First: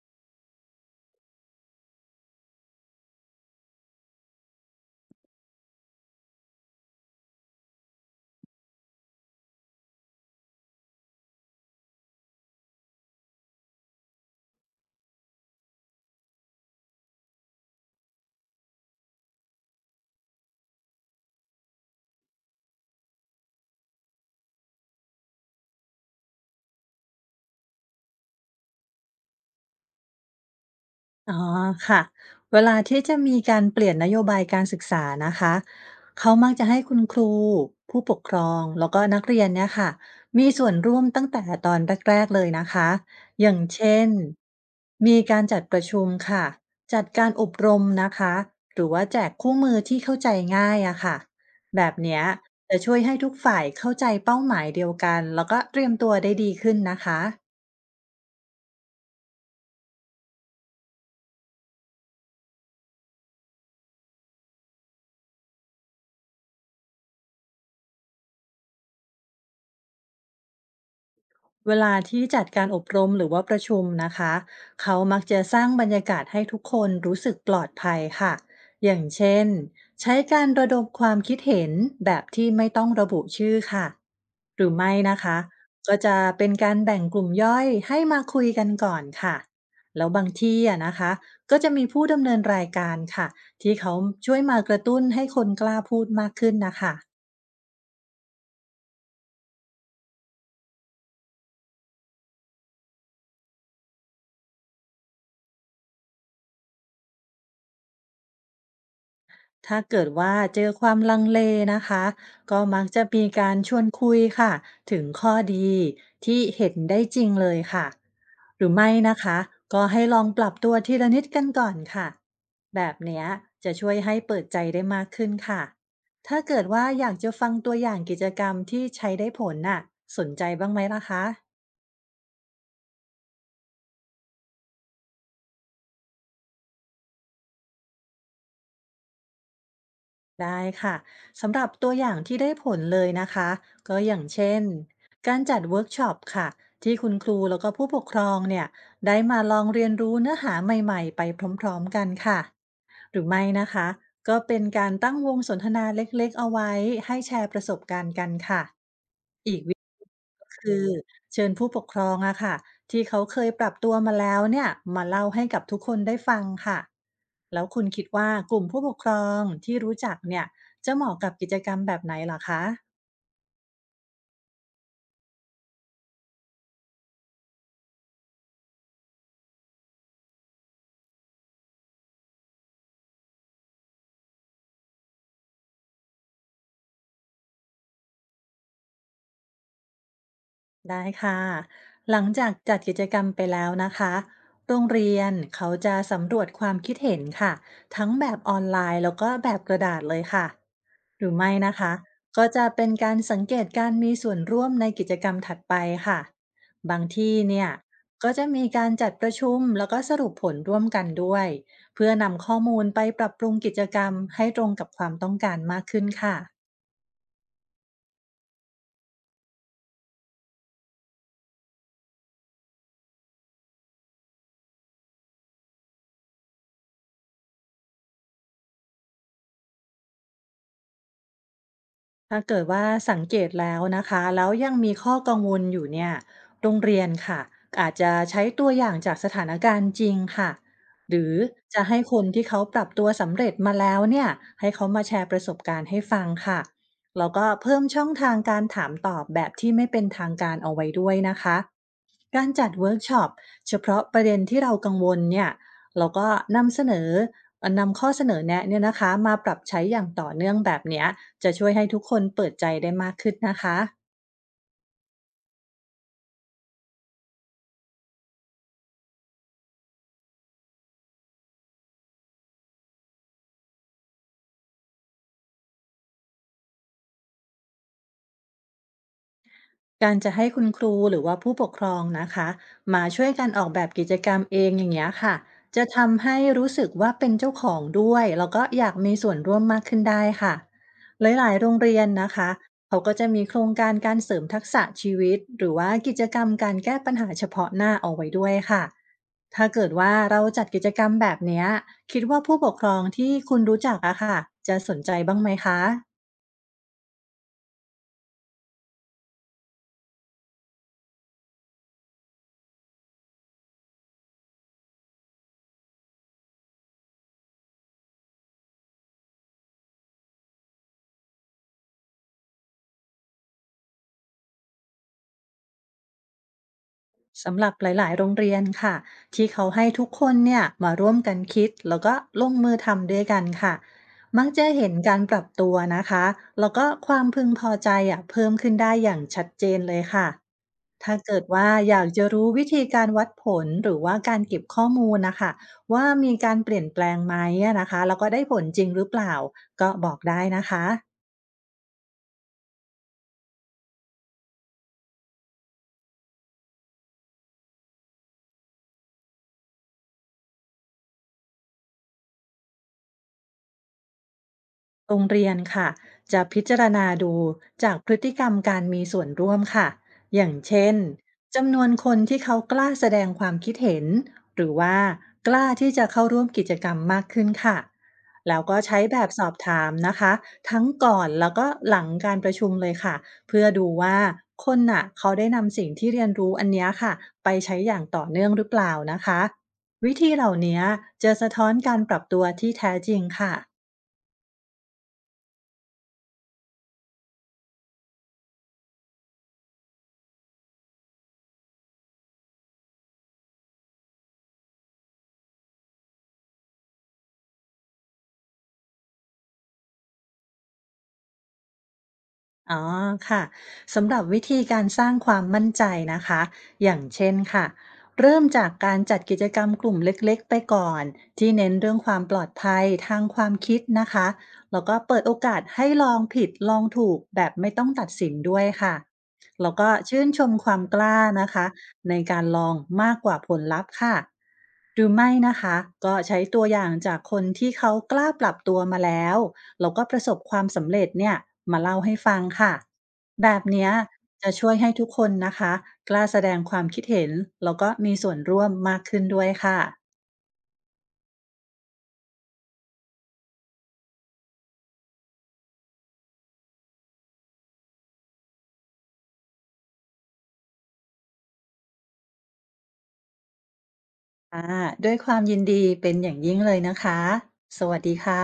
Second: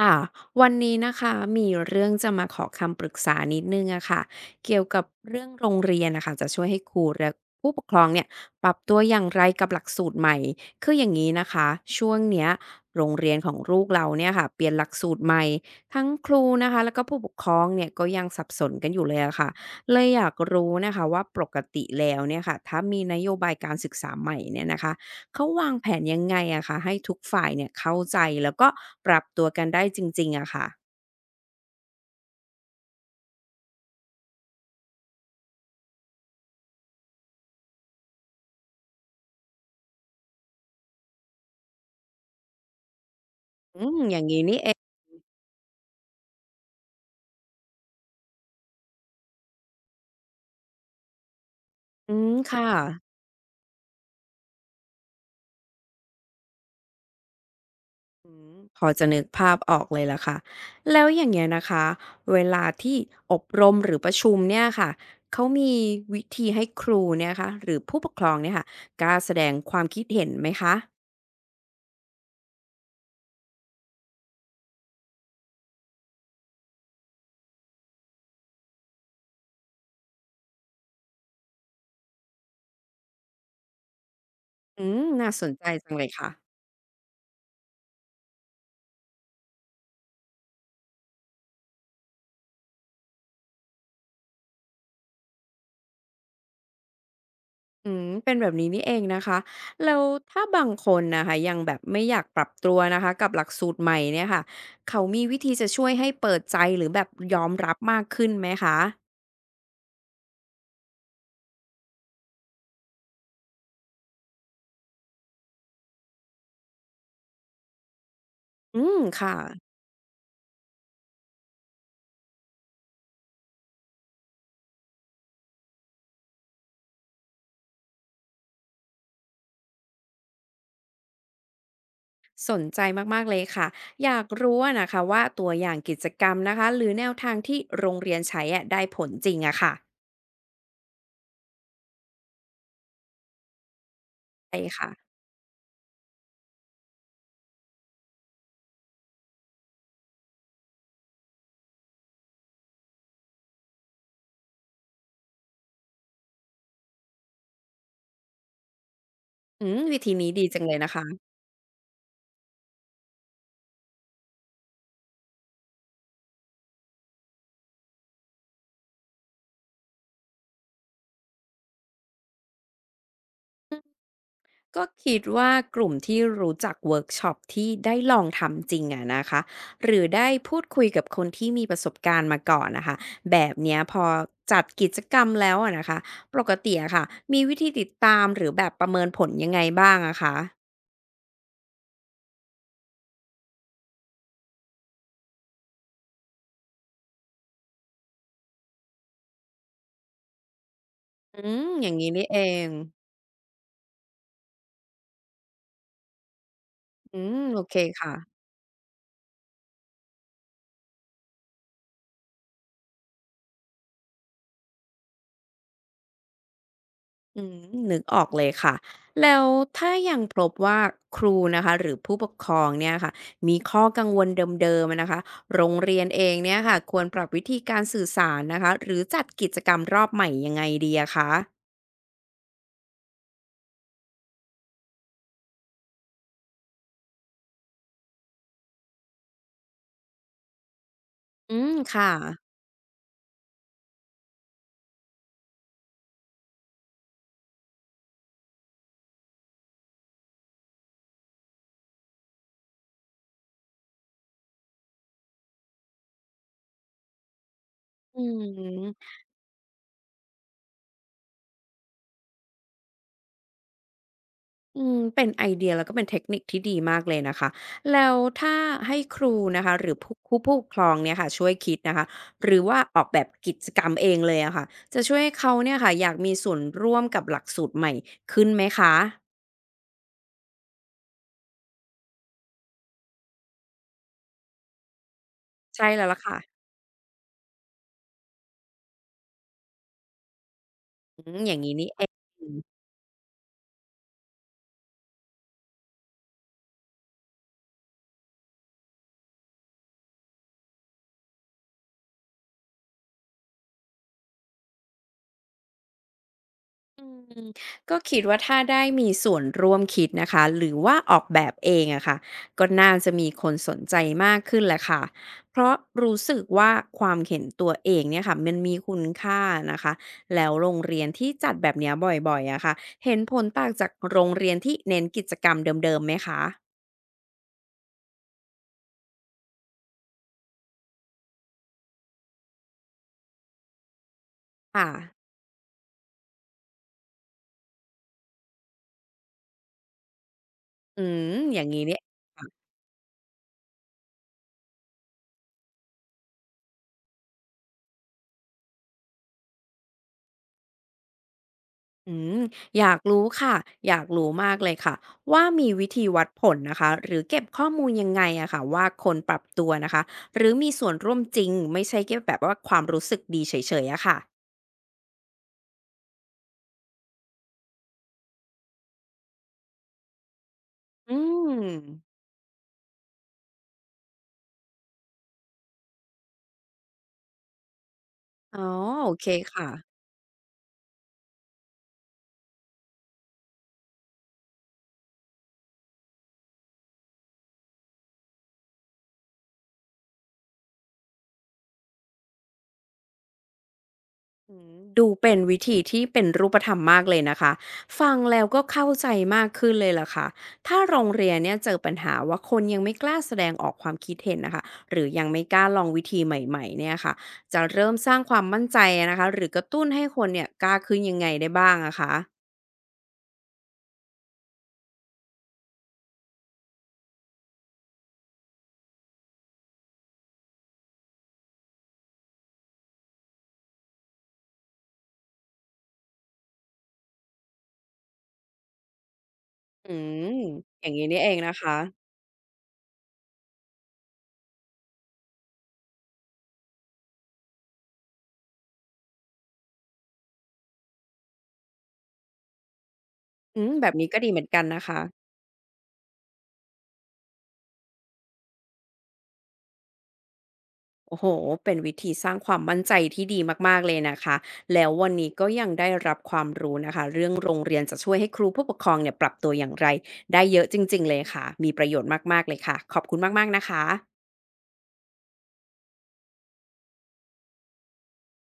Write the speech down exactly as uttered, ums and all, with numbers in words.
ค่ะวันนี้นะคะมีเรื่องจะมาขอคำปรึกษานิดนึงอะค่ะเกี่ยวกับเรื่องโรงเรียนนะคะจะช่วยให้ครูและผู้ปกครองเนี่ยปรับตัวอย่างไรกับหลักสูตรใหม่คืออย่างงี้นะคะช่วงเนี้ยโรงเรียนของลูกเราเนี่ยค่ะเปลี่ยนหลักสูตรใหม่ทั้งครูนะคะแล้วก็ผู้ปกครองเนี่ยก็ยังสับสนกันอยู่เลยอะค่ะเลยอยากรู้นะคะว่าปกติแล้วเนี่ยค่ะถ้ามีนโยบายการศึกษาใหม่เนี่ยนะคะ เขาวางแผนยังไงอะคะให้ทุกฝ่ายเนี่ยเข้าใจแล้วก็ปรับตัวกันได้จริงๆอะค่ะอ๋อค่ะเวลาที่จะมีการเปลี่ยนนโยบายการศึกษานะคะเขามักจะให้คุณครูผู้ปกครองแล้วก็นักเรียนเนี่ยค่ะมีส่วนร่วมตั้งแต่ตอนแรกๆเลยนะคะอย่างอืมเช่นอย่างงี้นี่เองมีการจัดประชุมค่ะจัดการอบรมนะคะหรือว่าแจกคู่มือที่เข้าใจง่ายอะค่ะแบบอืเนี้ยมค่ะจะช่วยให้ทุกฝ่ายเข้าใจเป้าหมายเดียวกันแล้วก็เตรียมตัวได้ดีขึ้นนะคะ อืมพอจะนึกภาพออกเลยล่ะค่ะแล้วอย่างเงี้ยนะคะเวลาที่อบรมหรือประชุมเนี่ยค่ะเขามีวิธีให้ครูเนี่ยคะหรือผู้ปกครองเนี่ยค่ะกล้าแสดงความคิดเห็นไหมคะเวลาที่จัดการอบรมหรือว่าประชุมนะคะเขามักจะสร้างบรรยากาศให้ทุกคนรู้สึกปลอดภัยค่ะอย่างเช่นใช้การระดมความคิดเห็นแบบที่ไม่ต้องระบุชื่อค่ะหรืออืไม่มนะน่าคะสนใจจังก็เลยจะค่ะ เป็นการแบ่งกลุ่มย่อยให้มาคุยกันก่อนค่ะแล้วบางที่อะนะคะก็จะมีผู้ดำเนินรายการค่ะที่เขาช่วยมากระตุ้นให้คนกล้าพูดมากขึ้นนะคะ อืมเป็นแบบนี้นี่เองนะคะแล้วถ้าบางคนนะคะยังแบบไม่อยากปรับตัวนะคะกับหลักสูตรใหม่เนี่ยค่ะเขามีวิธีจะช่วยให้เปิดใจหรือแบบยอมรับมากขึ้นไหมคะถ้าเกิดว่าเจอความลังเลนะคะก็มักจะมีการชวนคุยค่ะถึงข้อดีที่เห็นได้จริงเลยค่ะหรืออืไม่มนะค่ะคะก็ให้ลองปรับตัวทีละนิดกันก่อนค่ะแบบเนี้ยจะช่วยให้เปิดใจได้มากขึ้นค่ะถ้าเกิดว่าอยากจะฟังตัวอย่างกิจกรรมที่ใช้ได้ผลน่ะสนใจบ้างไหมล่ะคะ สนใจมากๆเลยค่ะอยากรู้อะนะคะว่าตัวอย่างกิจกรรมนะคะหรือแนวทางที่โรงเรียนใช้อะได้ผลจริงอะค่ะได้ค่ะสำหรับตัวอย่างที่ได้ผลเลยนะคะก็อย่างเช่ใช่นค่ะการจัดเวิร์กช็อปค่ะที่คุณครูแล้วก็ผู้ปกครองเนี่ยได้มาลองเรียนรู้เนื้อหาใหม่ๆไปพร้อมๆกันค่ะหรือไม่นะคะก็เป็นการตั้งวงสนทนาเล็กๆเอาไว้ให้แชร์ประสบการณ์กันค่ะ อืมวิธีนี้ดีจังเลคืยอนะคะ เชิญผู้ปกครองอะค่ะที่เขาเคยปรับตัวมาแล้วเนี่ยมาเล่าให้กับทุกคนได้ฟังค่ะแล้วคุณคิดว่ากลุ่มผู้ปกครองที่รู้จักเนี่ยจะเหมาะกับกิจกรรมแบบไหนเหรอคะก็คิดว่ากลุ่มที่รู้จักเวิร์กช็อปที่ได้ลองทำจริงอะนะคะหรือได้พูดคุยกับคนที่มีประสบการณ์มาก่อนนะคะแบบเนี้ยพอจัดกิจกรรมแล้วอะนะคะปกติอะค่ะมีวิธีติดตามหรือแบบประเมินผลยังไงบ้างอะคะได้ค่ะหลังจากจัดกิจกรรมไปแล้วนะคะโรงเรียนเขาจะสำรวจความคิดเห็นค่ะทั้งแบบออนไลน์แล้วก็แบบกระดาษเลยค่ะ หรืออืไม่มนะอย่าคะงนี้นี่เอก็จะงเป็นการสังเกตการมีส่วนร่วมในกิจกรรมถัดไปค่ะบางอืที่มโอเนี่ยเคค่ะ ก็จะมีการจัดประชุมแล้วก็สรุปผลร่วมกันด้วยเพื่อนำข้อมูลไปปรับปรุงกิจกรรมให้ตรงกับความต้องการมากขึ้นค่ะ อืมนึกออกเลยค่ะแล้วถ้ายังพบว่าครูนะคะหรือผู้ปกครองเนี่ยค่ะมีข้อกังวลเดิมๆอะนะคะโรงเรียนเองเนี่ยค่ะควรปรับวิธีการสื่อสารนะคะหรือจัดกิจกรรมรอบใหม่ยังไงดีอะคะถ้าเกิดว่าสังเกตแล้วนะคะแล้วยังมีข้อกังวลอยู่เนี่ยโรงเรียนค่ะอาจจะใช้ตัวอย่างจากสถานการณ์จริงค่ะหรืออืมจะให้ค่ะคนที่เขาปรับตัวสำเร็จมาแล้วเนี่ยให้เขามาแชร์ประสบการณ์ให้ฟังค่ะแล้วก็เพิ่มช่องทางการถามตอบแบบที่ไม่เป็นทางการเอาไว้ด้วยนะคะการจัดเวิร์กช็อปเฉพาะประเด็นที่เรากังวลเนี่ยเราก็นำเสนอนำข้ออืเสนอแนะเนี่ยนะม คะมาปรับใช้อย่างต่อเนื่องแบบเนี้ย จะช่วยให้ทุกคนเปิดใจได้มากขึ้นนะคะอืมเป็นไอเดียแล้วก็เป็นเทคนิคที่ดีมากเลยนะคะแล้วถ้าให้ครูนะคะหรือผู้ผู้ผู้ปกครองเนี่ยค่ะช่วยคิดนะคะหรือว่าออกแบบกิจกรรมเองเลยอะค่ะจะช่วยให้เขาเนี่ยค่ะอยากมีส่วนร่วมกับหลักสูตรใหม่ขึ้นไหมคะการจะให้คุณครูหรือว่าผู้ปกครองนะคะมาช่วยกันออกแบบกิจกรรมเองอย่างเงี้ยค่ะจะใช่แล้วล่ะทำค่ะให้รู้สึกว่าเป็นเจ้าของด้วยแล้วก็อยากมีส่วนร่วมมากขึ้นได้ค่ะอืมหอลายย่างๆโรงี้งนี่เรีเอยนนะคะง เขาก็จะมีโครงการการเสริมทักษะชีวิตหรือว่ากิจกรรมการแก้ปัญหาเฉพาะหน้าเอาไว้ด้วยค่ะถ้าเกิดว่าเราจัดกิจกรรมแบบเนี้ยคิดว่าผู้ปกครองที่คุณรู้จักอะค่ะจะสนใจบ้างไหมคะ อืมก็คิดว่าถ้าได้มีส่วนร่วมคิดนะคะหรือว่าออกแบบเองอะค่ะก็น่าจะมีคนสนใจมากขึ้นแหละค่ะเพราะรู้สึกว่าความเห็นตัวเองเนี่ยค่ะมันมีคุณค่านะคะแล้วโรงเรียนที่จัดแบบเนี้ยบ่อยๆอะค่ะเห็นผลต่างจากโรงเรียนที่เน้นกิจกรรมเดิมๆไหมคะสำหรับหลายๆโรงเรียนค่ะที่เขาให้ทุกคนเนี่ยมาร่วมกันคิดแล้วก็ลงมือทำด้วยกันค่ะมักจะค่ะเห็นการปรับตัวนะคะแล้วก็ความพึงพอใจอ่ะเพิ่มขึ้นได้อย่างชัดเจนเลยค่ะอืถ้ามเกิดอย่าว่างนี้อนี่ ยากจะรู้วิธีการวัดผลหรือว่าการเก็บข้อมูลนะคะว่ามีการเปลี่ยนแปลงไหมอะนะคะแล้วก็ได้ผลจริงหรือเปล่าก็บอกได้นะคะ อืมอยากรู้ค่ะอยากรู้มากเลยค่ะว่ามีวิธีวัดผลนะคะหรือเก็บข้อมูลยังไงอะค่ะว่าคนปรับตัวนะคะหรือมีส่วนร่วมจริงไม่ใช่แค่แบบว่าความรู้สึกดีเฉยๆอะค่ะโรงเรียนค่ะจะพิจารณาดูจากพฤติกรรมการมีส่วนร่วมค่ะอย่างเช่นอืมจำนวนคนที่เขากล้าแสดงความคิดเห็นหรือว่ากล้าที่จะเข้าร่วมกิจกรรมมากขึ้นค่ะแล้อ๋วอก็ใช้โอแบเคบสอบค่ะ ถามนะคะทั้งก่อนแล้วก็หลังการประชุมเลยค่ะเพื่อดูว่าคนน่ะเขาได้นำสิ่งที่เรียนรู้อันเนี้ยค่ะไปใช้อย่างต่อเนื่องหรือเปล่านะคะวิธีเหล่านี้จะสะท้อนการปรับตัวที่แท้จริงค่ะ ดูเป็นวิธีที่เป็นรูปธรรมมากเลยนะคะฟังแล้วก็เข้าใจมากขึ้นเลยล่ะค่ะถ้าโรงเรียนเนี่ยเจอปัญหาว่าคนยังไม่กล้าแสดงออกความคิดเห็นนะคะหรือยังไม่กล้าลองวิธีใหม่ๆเนี่ยค่ะจะเริ่มสร้างความมั่นใจนะคะหรือกระตุ้นให้คนเนี่ยกล้าขึ้นยังไงได้บ้างอะคะอ๋อค่ะสำหรับวิธีการสร้างความมั่นใจนะคะอย่างเช่นค่ะเริ่มจากการจัดกิจกรรมกลุ่มเล็กๆไปก่อนที่เน้นเรื่องความปลอดภัยทางความคิดนะคะแล้วก็เปิดโอกาสให้ลองผิดลองถูกแบบไม่ต้องตัดสินด้วยค่ะแล้วก็อืชื่มนชมควาอมย่างกนี้ล้านี่เองนะนะคะคะในการลองมากกว่าผลลัพธ์ค่ะ หรือไม่นะคะก็ใช้ตัวอย่างจากคนที่เขากล้าปรับตัวมาแล้วแล้วก็ประสบความสำเร็จเนี่ยมาเล่าให้ฟังค่ะแบอืบมแบเนี้ยบนี้ก็ดีเหมือนจะกันช่วยนะให้คะ ทุกคนนะคะกล้าแสดงความคิดเห็นแล้วก็มีส่วนร่วมมากขึ้นด้วยค่ะโอ้โห เป็นวิธีสร้างความมั่นใจที่ดีมากๆเลยนะคะ แล้ววันนี้ก็ยังได้รับความรู้นะคะ เรื่องโรงเรียนจะช่วยให้ครูผู้ปกครองเนี่ยปรับตัวอย่างไรได้เยอะจริงๆเลยค่ะ มีประโยชน์มากๆเลยค่ะ ขอบคุณมากๆนะคะอ่าด้วยความยินดีเป็นอย่างยิ่งเลยนะคะสวัสดีค่ะ